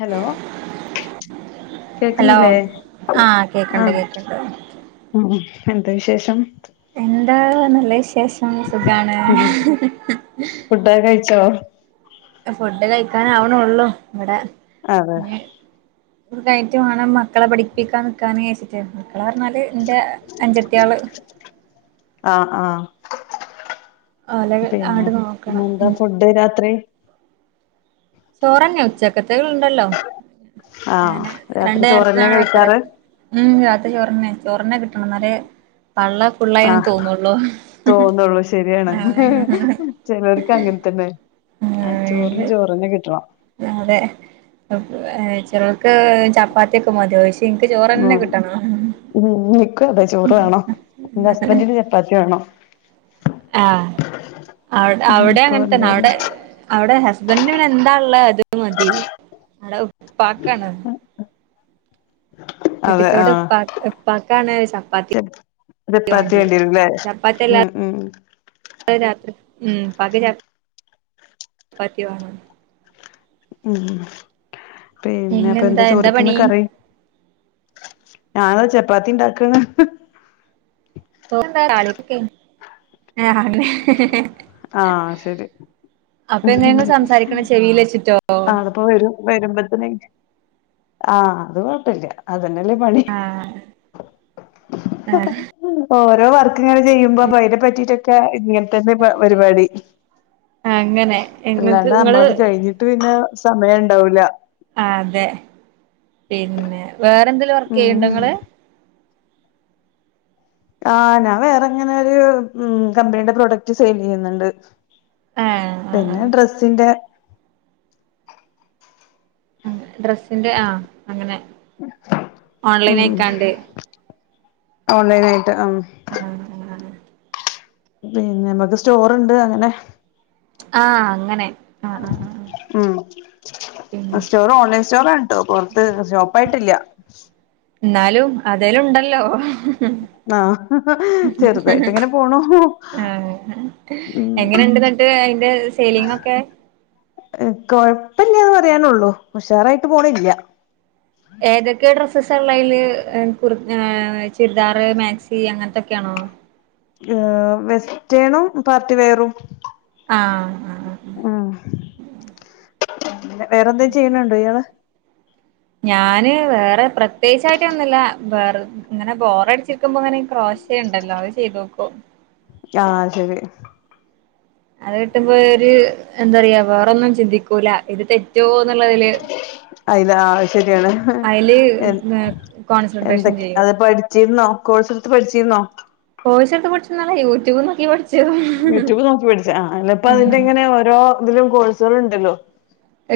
Hello hello കേൾക്ക്ന്നില്ലേ ആഹ് കേക്കണ്ട് ആഹ് കേക്കണ്ട് എന്ത വിശേഷം എന്താ നല്ല വിശേഷം സുഖാണ് ഉം ഹ് ഹ് ഹ് ഫുഡൊക്കെ കഴിച്ചോ ഫുഡ് കഴിക്കാനാവ്ണോള്ളു വടെ അതെ ത് കൈറ്റ് വാണം മക്കളെ പടിപ്പിക്കാ നിക്കാന്ച്ച്ട്ടാണ് ർണ്ണല് എന്റെ അഞ്ചത്തി ആള്- ആഹ് ആഹ് പിന്നെ അങ്ങട്ട് നോക്കണം എന്താ ഉം ഫുഡ് രാത്രി ചോറന്നെ ഉച്ചക്കത്തകൾത്തണ്ടല്ലോ ആഹ് അങ്ങനെ രാത്രി രണ്ട് ദിവസം ചോറന്നെ നേരത്തിനണ് വെക്കര കഴിക്കാറ് ഉം രാത്രി ചോർന്നേ ചോറെന്നെ കിട്ടണംന്നാലെ പള്ള ഫുള്ളായിന്ന് ആഹ് തോന്നള്ളൂ തോന്നുള്ളൂ ശരിയാണ് അഹ് ചിലർക്ക് അങ്ങനെ തന്നെ ആഹ് ഇത് ചോറിന് ചോറ്ന്നെ കിട്ടണം അതെ ചിലൾക്ക് ചപ്പാത്തിയക്കെ മതിയാവ ഉ ഉ [unintelligible] നിക്കു അതെ ചോറ് വേണോ എന്റെ ഹസ്ബൻറിന്റെ ചപ്പാത്തി വേണോ ആഹ ഉം അവിടെ ഇപ്പൊ അങ്ങനെ തന്നെ എന്തായാലും അവിടെ അവിടെ ഹസ്ബന്ഡ ഇങ്ങനെ എന്താണള്ള അത് മതി അട ഉപ്പാക്കാണ് അതെ ആഹ് കെട്ടിച്ചോടെപ്പ ഉപ്പാക്കാണ് ചപ്പാത്തി അതെപ്പാത്തി വാണ്ടിയെ വേണ്ടിരുംല്ലേ ചപ്പാത്തി ഉം അല്ലാതെ ഉ രാത്രി ഉം [unintelligible] ഉം പിന്നെ അപ്പൊ എന്താ പിന്നെന്താ ചോറിക്കന്ന് പണി കറി ഞാന ചപ്പാത്തി ഉണ്ടാക്ക [inaudible] [unintelligible] ആഹ ശരി അപ്പൊ എങ്ങനെ ഇങ്ങൾ സംസാരിക്കണെ ചെവിയിൽ വെച്ചിട്ടോ ആ അതപ്പോ വരും വരുമ്പോത്തന് ആ് അത് കുഴപ്പില്ല തന്നല്ലേ പണി ആഹ് ഓരോ വർക്ക് ഇങ്ങനെ ചെയ്യുമ്പോ അപ്പൊ അതിനെ പറ്റിയിട്ടൊക്കെ ഇങ്ങനെതന്നെ പരിപാടി അങ്ങനെ ഇങ്ങക്ക് അല്ലാണ്ട് ഇങ്ങള് നമ്മളത് കഴിഞ്ഞിട്ട് പിന്നെ സമയം ഉണ്ടാവല അതെ പിന്നെ വേറെന്തേങ്കലും വർക്ക് ഉം ചെയ്യണ്ട നിങ്ങള് ആ ഞാൻ വേറെങ്ങനെ ഒരു കമ്പനിയുടെ പ്രൊഡക്റ്റ് സെയിൽ ചെയ്യുന്നുണ്ട് ആഹ് ആഹ് പിന്നെ ഡ്രസ്സിന്റെ ഡ്രെസ്സിന്റെ ആ അങ്ങനെ ഓൺലൈൻ അയക്കാണ്ട് ഓൺലൈന ആയിട്ട് ആ ആഹ് ആഹ് പിന്നെ നമക്ക് സ്റ്റോറുണ്ട് അങ്ങനെ ആഹ് അങ്ങനെ ആഹ് ആഹ് ആഹ് ഉം പിന്നെ സ്റ്റോറ ഓൺലൈൻ സ്റ്റോറണ് കേട്ടോ പുൊറത്ത് ഷോപ്പ ആയിട്ടില്ല എന്നാലും അതേലും ഉണ്ടല്ലോ ആഹ് ചെറുതായിട്ട് ഇങ്ങനെ പോണു ആ ഉം എങ്ങനെണ്ട് എന്നട്ട് അതിന്റെ സെലിങ്ങൊക്കെ കൊഴപ്പില്ലന്ന് പറയാനുള്ളൂ ഉഷാറായിട്ട് പോണില്ല ഏതൊക്കെ ഡ്രസ്സസ് ഉള്ള അതില് ചുരിദാർ മാക്സി അങ്ങനത്തെക്കെ ആണോ വെസ്റ്റേണും പാർട്ടി വേറും ആഹ് ആഹ് പിന്നെ വേറെ എന്തേും ചെയ്യണണ്ടോ ഇയാള് ഞാന് വേറെ പ്രത്യേകിച്ചായിട്ട് വന്നില്ല വേറെ ഇങ്ങനെ ബോറടിച്ചിരിക്കുമ്പോ അങ്ങനെ ക്രോശ ഉണ്ടല്ലോ അത് ചെയ്തോക്കോ ആഹ് ശരി അത് കിട്ടുമ്പോ ഒരു എന്താ പറയാ വേറൊന്നും ചിന്തിക്കൂല ഇത് തെറ്റ് റ്റോ എന്നുള്ളതില് അയില്ല ശരിയാണ് അതില് [unintelligible] കോൺസെൻട്രേഷൻ ചെയ്യും അതിപ്പോ അടിച്ചിരുന്നോ കോഴ്സ് എടുത്ത് പഠിച്ചിരുന്നോ കോഴ്സെടുത്ത് പഠിച്ചല്ല യൂട്യൂബ് നോക്കി പഠിച്ചു യൂട്യൂബ് നോക്കി പിടിച്ച അല്ലപ്പ അതിന്റെ ഉം ഇങ്ങനെ ഓരോ ഇതിലും കോഴ്സുകള ഉണ്ടല്ലോ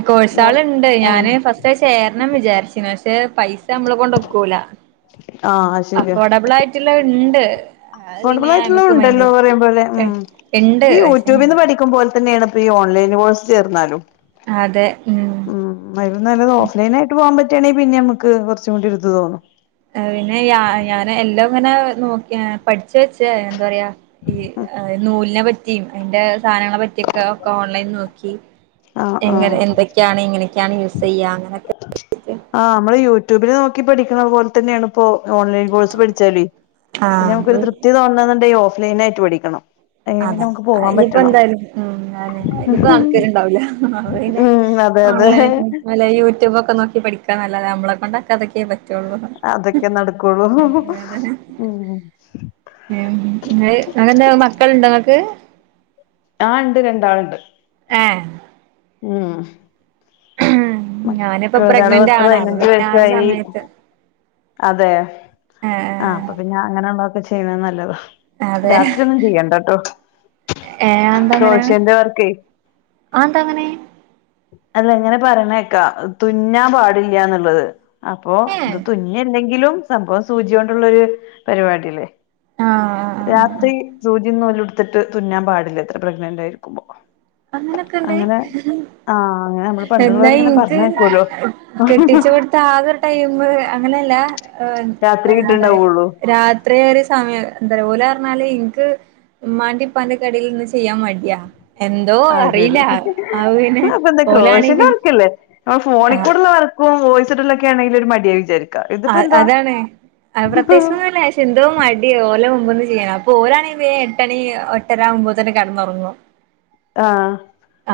കോഴസാള ഇണ്ട് ആഹ് ഞാന് ഫസ്റ്റ് ചേരണം വിചാരിച്ചിന് പക്ഷെ പൈസ നമ്മളെ കൊണ്ടൊക്കൂല ആഹ് അഫോർഡബിൾ ആയിട്ടുള്ള ഉണ്ട് അത് പിന്നെ നമുക്ക് അഫോഡബിളായിറ്റ്ള്ളതും ണ്ടല്ലോ മൈൻഡ് പറീമ്പോലെ ഉം ഉണ്ട് ഈ പക്ഷെ ഞാൻ ഊറ്റൂബിന്ന് പഠിക്കുമ്പോൽതന്നേണ് ഈ ഓൺലൈൻകൊയ്‌സിൽ ചേർന്നാലും ഉം അതില്നല്ലത് ഓഫ്ലൈനായിട്ട് പോവാമ്പ പറ്റാണെങ്കിപിന്നമ്മക്ക് കൊറച്ചൂടിഒരിത് തോന്നും അത്പിന്നെ യാ ഞാനെല്ലോങ്ങനെ നോക്കി എ പഠി ചേച് ന്തറയാ ഈ നൂൽനെ പറ്റി ഇതിന്റെ സാനങ്ങളെ പറ്റിയൊക്കെ ഒക്കെ ഓൺലൈൻ നോക്കി ആഹ് എങ്ങനെ ആഹ് എ എന്തൊക്കെയാണ് എങ്ങനെക്കെയാണ് യൂസെയ്യ അങ്ങനൊക്കെ യൂട്യൂബിൽനോക്കി പഠിക്കണ പോൽതന്നെണോ? പ്പോ ഓൺലൈൻകോഴ്സ് പഠിച്ചാല് പിന്നമ്മക്കൊരു ആഹ് തൃപ്തി തോന്നണന്നുണ്ടെ ഓഫ്‌ലൈൻ ആയിട്ട് പഠിക്കണം. അതിന് ആ പിന്നെ നമുക്ക് പോവാൻ പറ്റണം അത്ഞ്ഞിപ്പോന്തായാലും ഉം അയിഞ്ഞിപ്പോ നടക്കലിണ്ടാവൂല്ല. അ ആ ഉം അതെ നമ്മല്ലെപിന്ന്യ അതെ ഓൺലൈൻ അല്ലേ യൂട്യൂബൊക്കെ നോക്കി പഠിക്കാനല്ലതാ അമ്മള കൊണ്ടക്കതക്കെ പറ്റു അതൊക്കെ നടക്കോള്ളൂ ഹ്ഹ്ഹ് അതെ ഉം. ഉം [unintelligible] മക്കള്ണ്ടോങ്ങക്ക്? ആ ണ്ട് രണ്ടാള്ണ്ട്. എഹ്. ഉം ഹ്മ്മ് ഞാനിപ്പോ മക്കൾ ഒരാള് പത്ത് പ്രെഗ്നന്റാണ് അത് പതിനഞ്ച് പിന്നെ ആ ഒരു വയസ്സായി സമയത്ത് അതെ ആ ഏഹ് അപ്പപിന്നെ അങ്ങനള്ളൊക്കെ ചിയ്യണേ നല്ലത്. രാത്രിയൊന്നും ചിയ്യണ്ട ട്ടോ. ഏ അന്തങ്ങനെ? ആന്തങ്ങനെ? അല്ലങ്ങനെ പറീണേക്ക തുന്നമ്പാടില്ല്യന്ന്ള്ളത്. അപ്പോത് ഏഹ് തുന്നിയെന്തെങ്കിലും സംഭവം സൂചിയോണ്ടുള്ളൊരു പരിവാട്യല്ലേ. ആഹ് ആഹ് ആഹ് രാത്രി സൂചിന്നൂലുട്ത്ട്ട് തുന്നാമ്പാടില്ലത്രേ പ്രെഗ്നന്റായിരിക്കുമ്പോ. അങ്ങനൊക്കെണ്ട് ഹ്ഹഹ്ഹ ആഹ് അങ്ങനെ നമ്മള് എന്നാ പണ്ടുള്ളവരിങ്ങനെ ഇൻക്ക് പറഞ്ഞേക്കുവല്ലോ കെട്ടിച്ചോടുത്ത ആകൊരു ടൈമ് അങ്ങൻ ങ്ങനല്ല ഹ് ആ രാത്രി ആ പറെ കിട്ടുണ്ടാവുള്ളൂ രാത്രിഒര് സംമേംന്തറയ ഞാലെൻക്ക് മ്മാന്റിപ്പാന്റയൊക്കെടീല്ന്ന് ചിയ്യമ്മട്യ. അയ്ശേരി ഹ്ഹഹ്ഹ ആപ്പെന്ത ഓലാണെ പിന്നെ ക്രോഷൻ്റെവർക്കല്ലേ? ആ ആഹ് ഫോണിക്കൂടള്ള വർക്കും വോയിസ്സുട്ടുള്ളൊക്കെണെങ്കിലൊരു മട്യവിചരിക്കും. അ അതാണ് അപ്രത്യേച്ചോന്നല്ല ശെന്തോ മടി ഓലമു മ്പിന്ന് ചെയ്യണേ അപ്പൊരാണേ വേം എട്ടണി എട്ടരവുമ്പതന്നെ കെടന്നൊറങ്ങും. ആഹ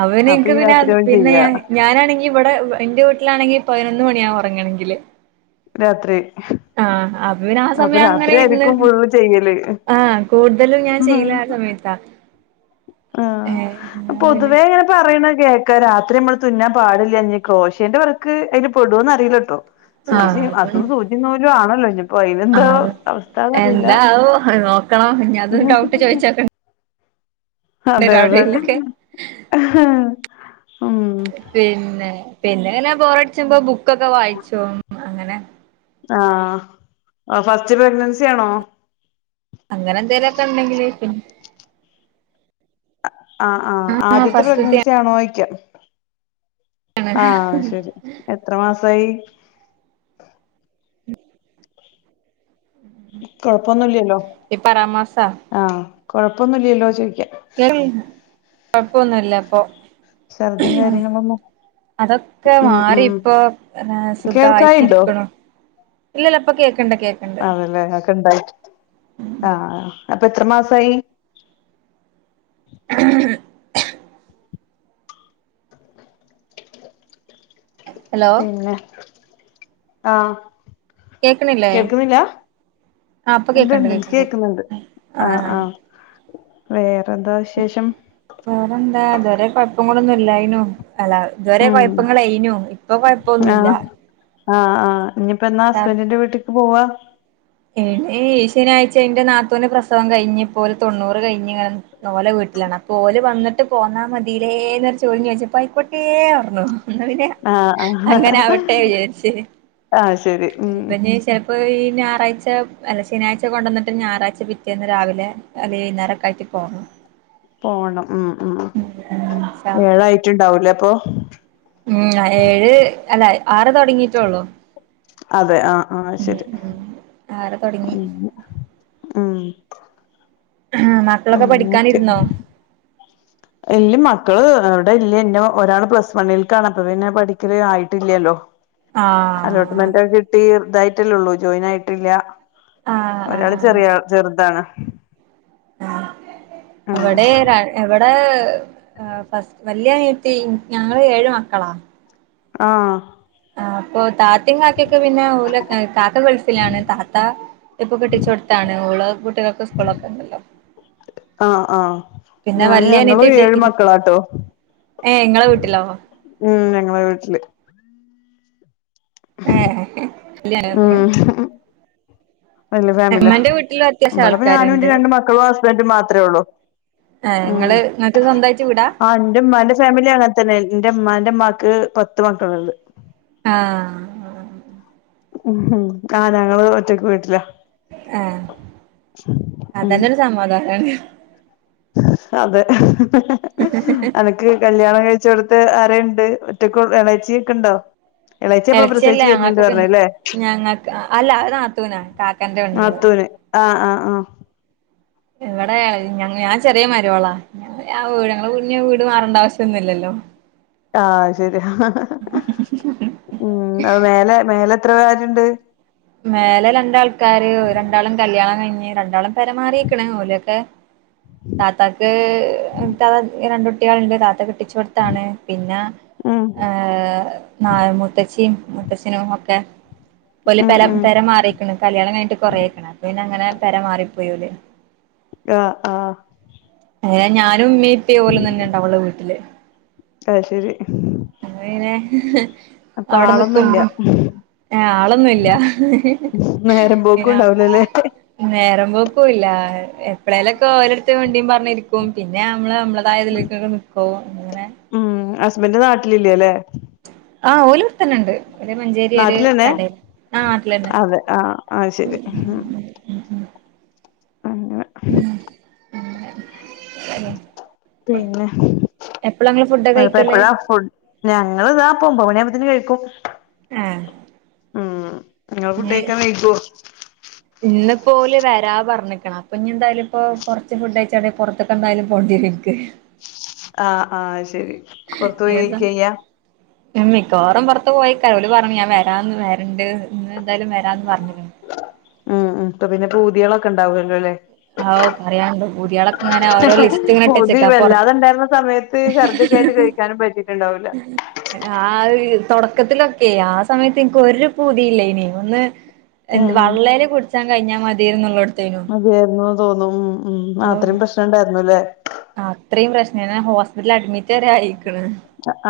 അവനെ ൻക്ക് പിന്നെ ആ പിന്നെ ഞാനാണെങ്കി ഇവടെ ന്റെ വീട്ടിലാണെങ്കി പയ്നൊന്ന് മണിയാവൊറങ്ങണങ്കില് രാത്രി ഹ്ഹ്മ് അപ്പൊ പിന്നെ ആ അപ്പ സമയം അങ്ങനെ ഇരുന്ന് രാത്രിയായിരിക്കും ഫുള്ള് ചെയ്യല് ആഹ് കൂടുതലും ഞാൻ മ്മ്ഹ്. ചെയ്യല് ആ സമയത്താ ആഹ ഏഹ് പിന്നെ പൊതുവേ. ങ്ങനെ പറീണെകേക്കാ രാത്രി മ്മൾ തുന്നാമ്പാടില്ല ഞ്ഞി ക്രോശേന്റെ വർക്ക് അയ്ല് പെടോന്നറീല്ലട്ടോ. ആഹ് സൂചീ അതും അതുസൂചിന്നൂലുആണല്ലോ ഞ്ഞി പ്പോയ്നെന്താ ആഹ് അത് അവസ്ഥന്നറീല്ല എന്താവോ നോക്കണം ഇനി അതും ഡൗട്ട് മഹ്ഹ്ഹ്ഹ് ചോദിച്ചോക്കണ്ടി വരും അതെഅതെ അവിടെയിലൊക്കെ ആഹ്. പിന്നെ പിന്നെങ്ങനെ ബോറട്ച്ച്ചുമ്പോ ബുക്കൊക്കെ വായ്ച്ചും അങ്ങനെ. ആഹ് അ ഫസ്റ്റ് പ്രഗ്നൻസി ആണോ? അങ്ങനെന്തേലൊക്കെണ്ടങ്കില് പി ആ് ആ ആ ആഹ് ആദ്യത്തെ ഫസ്റ്റ്ത്തെ പ്രഗ്നൻസി ആണൊയ്ക്ക? ആഹ് ശരി എത്ര മാസായി? [inaudible] കൊഴപ്പൊന്നുല്ല്യേലോ ഈ പറാമാസ ആഹ് കൊഴപ്പൊന്നുല്ല്യേലോ ചോയ് [unintelligible] കുഴപ്പോന്നില്ലിപ്പോ. ശർദ്ധിം കാര്വങ്ങള് ഒന്നും. അതൊക്കെ മാറി ഇപ്പോ കേൾക്കായിണ്ടോ സുഖമായിട്ടിരിക്കണോ ഇല്ലല്ല ഇപ്പൊ കേക്കണ്ട് കേക്കണ്ട് അതല്ലേ ഒക്കെണ്ടായി ആ അപ്പൊ എത്ര മാസായി? [unintelligible] ഹലോ പിന്നെ ആ. കേക്കണില്ലേ? ആ ഇപ്പൊ ഇണ്ട് കേക്കണ്ട് ഇണ്ട് കേക്കണ്ട് കേക്കുന്നുണ്ട് ആ ആ വേറെന്താ വിശേഷം [unintelligible] ഇല്ലായിനും അല്ല ഇതുവരെ ഉം കൊഴപ്പങ്ങളയ്നു ഇപ്പൊ കൊഴപ്പൊന്നുമല്ല ആ ആ ഇനിപ്പോ എന്നാ ഹസ്ബൻഡറിന്റെ വീട്ടേക്ക് പോവാ ഈ ശനിയാഴ്ച ഇന്റെ നാത്തൂന്റെ പ്രസവം കഴിഞ്ഞ് ഇപ്പോലെ തൊണ്ണൂറ് കഴിഞ്ഞ്ങ്ങനെ ഓലെ വീട് വീട്ട്ലാണ് അപം ഓല് വന്ന്ട്ട് പോന്നാമതീലേന്നൊര് ചോദ്യം ചോയ്ച്ചപം ആയികോട്ടന്നർഞു ന്നാ പിന്നെ ആഹ് അങ്ങനാവട്ടെ ആഹ് വിചാരിച്ച് ആഹ് ശരി ഉം പിന്നേം ചെലപ്പോ ഈ ഞായറാഴ്ച അല്ല ശനിയായ്ച കൊണ്ടോന്ന്ട്ട് ഞായറാഴ്ച പിറ്റേന്ന് രാവിലെ അല്ലെ വൈകുന്നേരൊക്കാ യിട്ട് പോണം പോണം മ്മ് മ്മ് ഉം ഉം ഏഴായിട്ടുണ്ടാവൂലേ അപ്പൊ മ്മ് ഏഴ് അല്ല ആറ് തൊടങ്ങീട്ടൊള്ളു അതെ ആ ആ ശരി ആറ് തൊടങ്ങി മ്മ് ആ മക്കളൊക്കെ ഓക്കെ പഠിക്കാനിരുന്നോ എല്ല് മക് മക്കള് ഇവാടെ ഇല്ല ഒരാള് പ്ലസ് വണ്ണിൽകാണ് അപ്പൊ പിന്നെ പഠിക്കല് ആയിട്ടില്ലല്ലോ ആഹ് അലോട്ട്മെന്റൊക്കെ കിട്ടി ഇതായിട്ടല്ലേള്ളൂ ജോയിൻ ആയിട്ടില്ല ആഹ് ഒരാള് ആഹ് ചെറിയ ചെറുതാണ് ആ ആഹ് എവടെ രൺ എവട് [unintelligible] വല്ല്യനിയത്തി ഞങ്ങള് ഏഴ് മക്കളാ ആ ആ അപ്പൊ തത് താത്തിം കാക്കയൊക്കെ പിന്നെ ഓലൊകായ് കാക്ക ഗൾഫിലാണ് താത്ത ഇപ്പൊ കെട്ടിച്ചോടത്താണ് ഓള് കുട്ടികൾ കുട്യാക് സ്കൂളൊകെണ്ടല്ലോ ആ ആ ഞാന് വല്യ അനിയത്തി ഞങ്ങളും ഏഴ് ഡിഗ്രി മക്കളാട്ടോ ഏ ങ്ങളെ വീട്ടിലോ ഉം ഞങ്ങളെ വീട്ടില് ഏ [unintelligible] വല്ല്യ ഫാമിലിയാ ഇമ്മന്റെ വീട്ടിലും അത്യാവശ്യം ഇവടെ ഇപ്പ ഞാനും ആൾക്കാരുണ്ട് ഇൻ്റെ രണ്ട് മക്കളും ഹസ്ബൻറും മാത്രേ ഉള്ളൂ ഏ ഇങ്ങള് മ്മ് ഇങ്ങക്ക് സ്വന്തായിട്ട് വീടാ ആ ഈന്റെമ്മാന്റെ ഫാമിലി അങ്ങൻ തന്നെ ഇൻ്റേമ്മാൻ്റ് ഇന്റെമ്മാൻ്റെമ്മാക് പത്ത് മാക്കള്ണ്ട് ആ ആ മ്മ് ആ ഞങ്ങള് ഒറ്റക്ക് വീട്ട്ലാ ആ ഉം അതെന്നൊര് സമാദാനാണ് അതെ അനക്ക് കല്യാണം കഴിച് ച്ചോട്ത്ത് ആരേണ്ട് ഒറ്റക്ക് ഏളേച്ചി ഒക്കെ ഇണ്ടോ ഏളച്ചിയല്ലാ ഞങ്ങൾക്കൊക്കെ ഞങ്ങക്ക് അല്ല അ നാത്തൂനാ കാക്കന്റെ പെണ്ണ്ങ്ങള് നാത്തൂന് ആ ആ ആ ഇവിടെ ഞ ഞാൻ ചെറിയ മരോളാ ഞ് ആ വീട് ഞങ്ങള് ഇഞാവീട് മാറണ്ടാവശ്യൊന്നുല്ലല്ലോ ആ ശരിയാ മ്മ് ളേലെ മേലെ എത്ര പേരുണ്ട് മേലെ രണ്ടാൾക്കാര് രണ്ടാളും കല്യാണം കഴിഞ്ഞ് രണ്ടാളും പെരമാറിക്കണ് ഓലൊക്കെ താത്തക്ക് താ രണ്ട കുട്ടികളുണ്ട് താത്തക്ക് കെട്ടിച്ചോടുത്താണ് പിന്നെ ഉം നായമുത്തച്ചിയും മൂത്തച്ഛനും ഒക്കെ ഉം പ ഉം പെരമാറിക്കണ് കല്യാണം കിട്ട് കൊറേക്കണ അപ്പൊ പിന്നെ അങ്ങനെ പരമാറിപ്പോയല്ലേ ആ ആ ഏ ഞാനും ഉമ്മേ ഇപ്പെ പോലും തന്നെുണ്ട് അവളെ വീട്ടില് ആയ് ശരി അങ്ങനെ അപ്പൊ ആളൊന്നുല്ല എഹ് ആളൊന്നുല്ല നേരം പോക്കും പിന്ന ഉണ്ടാവൂലല്ലേ നേര വൊകുല്ല എ എപ്പളേലൊക്കെ ഓരോട്‌ത്ത വണ്ടിം പാ നിക്കും അങ്ങനെ ബന്റ് നാട്ടിലില്ലല്ലേ? ആ ഓല് വട്ത്തെന്നണ്ട്. നാട്ടിലന്നെ നാട്ടിലന്നെ അതെ ആഹ് ആഹ് ശെരി. ഉം അങ്ങനെ ഉം പിന്നെ എപ്പളാ ഇങ്ങള് ഫുഡൊക്കെ ന്നപ്പ കഴിക്കല് എപ്പഴാ ഫുട് ഞങ്ങള് ഇതാ പ്പൊ ഒമ്പ മണിയാമ്പൊത്ത്ന് കഴിക്കും. ഏഹ് ഉം ഇങ്ങള് ഫുഡയ്ക്കാൻ വൈകോ പ്പോല് വരാ പർഞ്ഞ്ക്ക്ണ്. അപ്പൊ ഞ്ഞ് എന്തായാലും ഇപ്പൊ കൊർച്ച് ഫുഡയ്ച്ചാലെ പൊർത്ത്ക്ക് എന്തായാലും പോണ്ട്യരും ൻക്ക്. ആഹ് ആഹ് ശെരി പൊർത്തോയി ഏതാ കഴിക്കായ്യ? മിക്കവാറും പൊർത്ത് പോയിക്ക ഓല് പർഞ്ഞ് ഞൻ വരാന്ന് വരണ്ട് ന്ന് എന്തായാലും വരാന്ന് പർഞ്ഞ്ക്ക്ണ്. പൂതിയളൊക്കെ ണ്ടാവും അല്ലേ ലേ. അവ് പറയാണ്ടോ പൂതിയള ഇങ്ങനെ ഓരോ ലിസ്റ്റ് ഇങ്ങനെ പൂതി ഇട്ടച്ചക്കാ പൊർത്ത് വല്ലാതെ ഉണ്ടായിരുന്ന സമയത്ത് ഛർദിയൊക്കെ ആയിട്ട് കഴിക്കാനും പറ്റിയിട്ടുണ്ടാവൂല ആഹ് തൊടക്കത്തിലൊക്കെ ആ സമയത്ത് ഇൻക്ക് ഒരു പൂതിയില്ലേനി. ഒന്ന് എന്ത് ആഹ് വള്ളേല് കുട് ച്ചാൻ കഴിഞ്ഞാ മതിയേന്നള്ളോ മതിയെന്ന് തോന്നും. ഉം അത്രയും പ്രശ്നം ഉണ്ടായിരുന്നുല്ലേ അത്രിം പ്രശ്നേന്ന് ഞാ ഹോസ്പിറ്റല് അഡ്മിറ്റ് വരെ ആയ്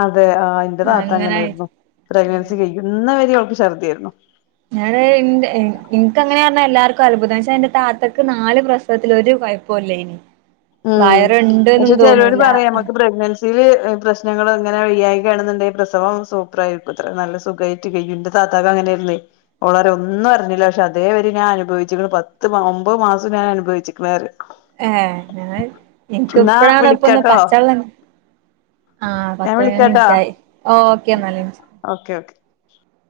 അതെ ആഹ് ഇന്റെ താത്ത അങ്ങനെ അങ്ങനേര്ന്നു. പ്രഗ്നൻസി കയ്യുന്ന വരേ ഓ ക്ക് ശർദ്ധിയായ്രുന്നു. ഞാന് ഇൻക്കങ്ങനേർഞ്ഞ എല്ലാർക്കും അത്ഭുതം ശേ ന്റെ താത്തക്ക് നാല് പ്രസവത്തില് ഒരു കൊയ്പ്പൊല്ലേനി. ഉം പക്ഷെ ചെിലോര് പറയും നമക്ക് പ്രഗ്നൻസി ല് പ്രശ്നങ്ങള് ഇങ്ങനെ വയ്യായ്ക ആണ്ന്ന്ണ്ടെങ്കി പ്രസവം സൂപ്പറായിരിക്കുത്രേ നല്ല സുഖായിട്ട് കെയ്യും ഇൻ്റെ ത താത്താക്ക് അങ്ങനേര്ന്ന്വെയ് ഓളറ്യ ഒന്നും അറിഞ്ഞില പക്ഷേ അതേ വരിം ഞാൻ അനുഭവിച്ച്ക്ക്ണ് പത്ത് മാ ഒമ്പത് മാസും ഞാ നനുഭവിക്ക്ണ് അറ്യ ഏഹ് ഞാന് ഇൻക്ക് ഇപ്പഴാണ് ഇപ്പൊ ഒന്ന് വിളിക്കാട്ടോ പച്ചെള്ള ആഹ് ഞാൻ പത്ത് വിളിക്കാട്ടോ പയ്നൊന്ന്ൻറ്റായി ഓക്കെ ഇന്നാല് ഇൻഷാ ഓക്കെ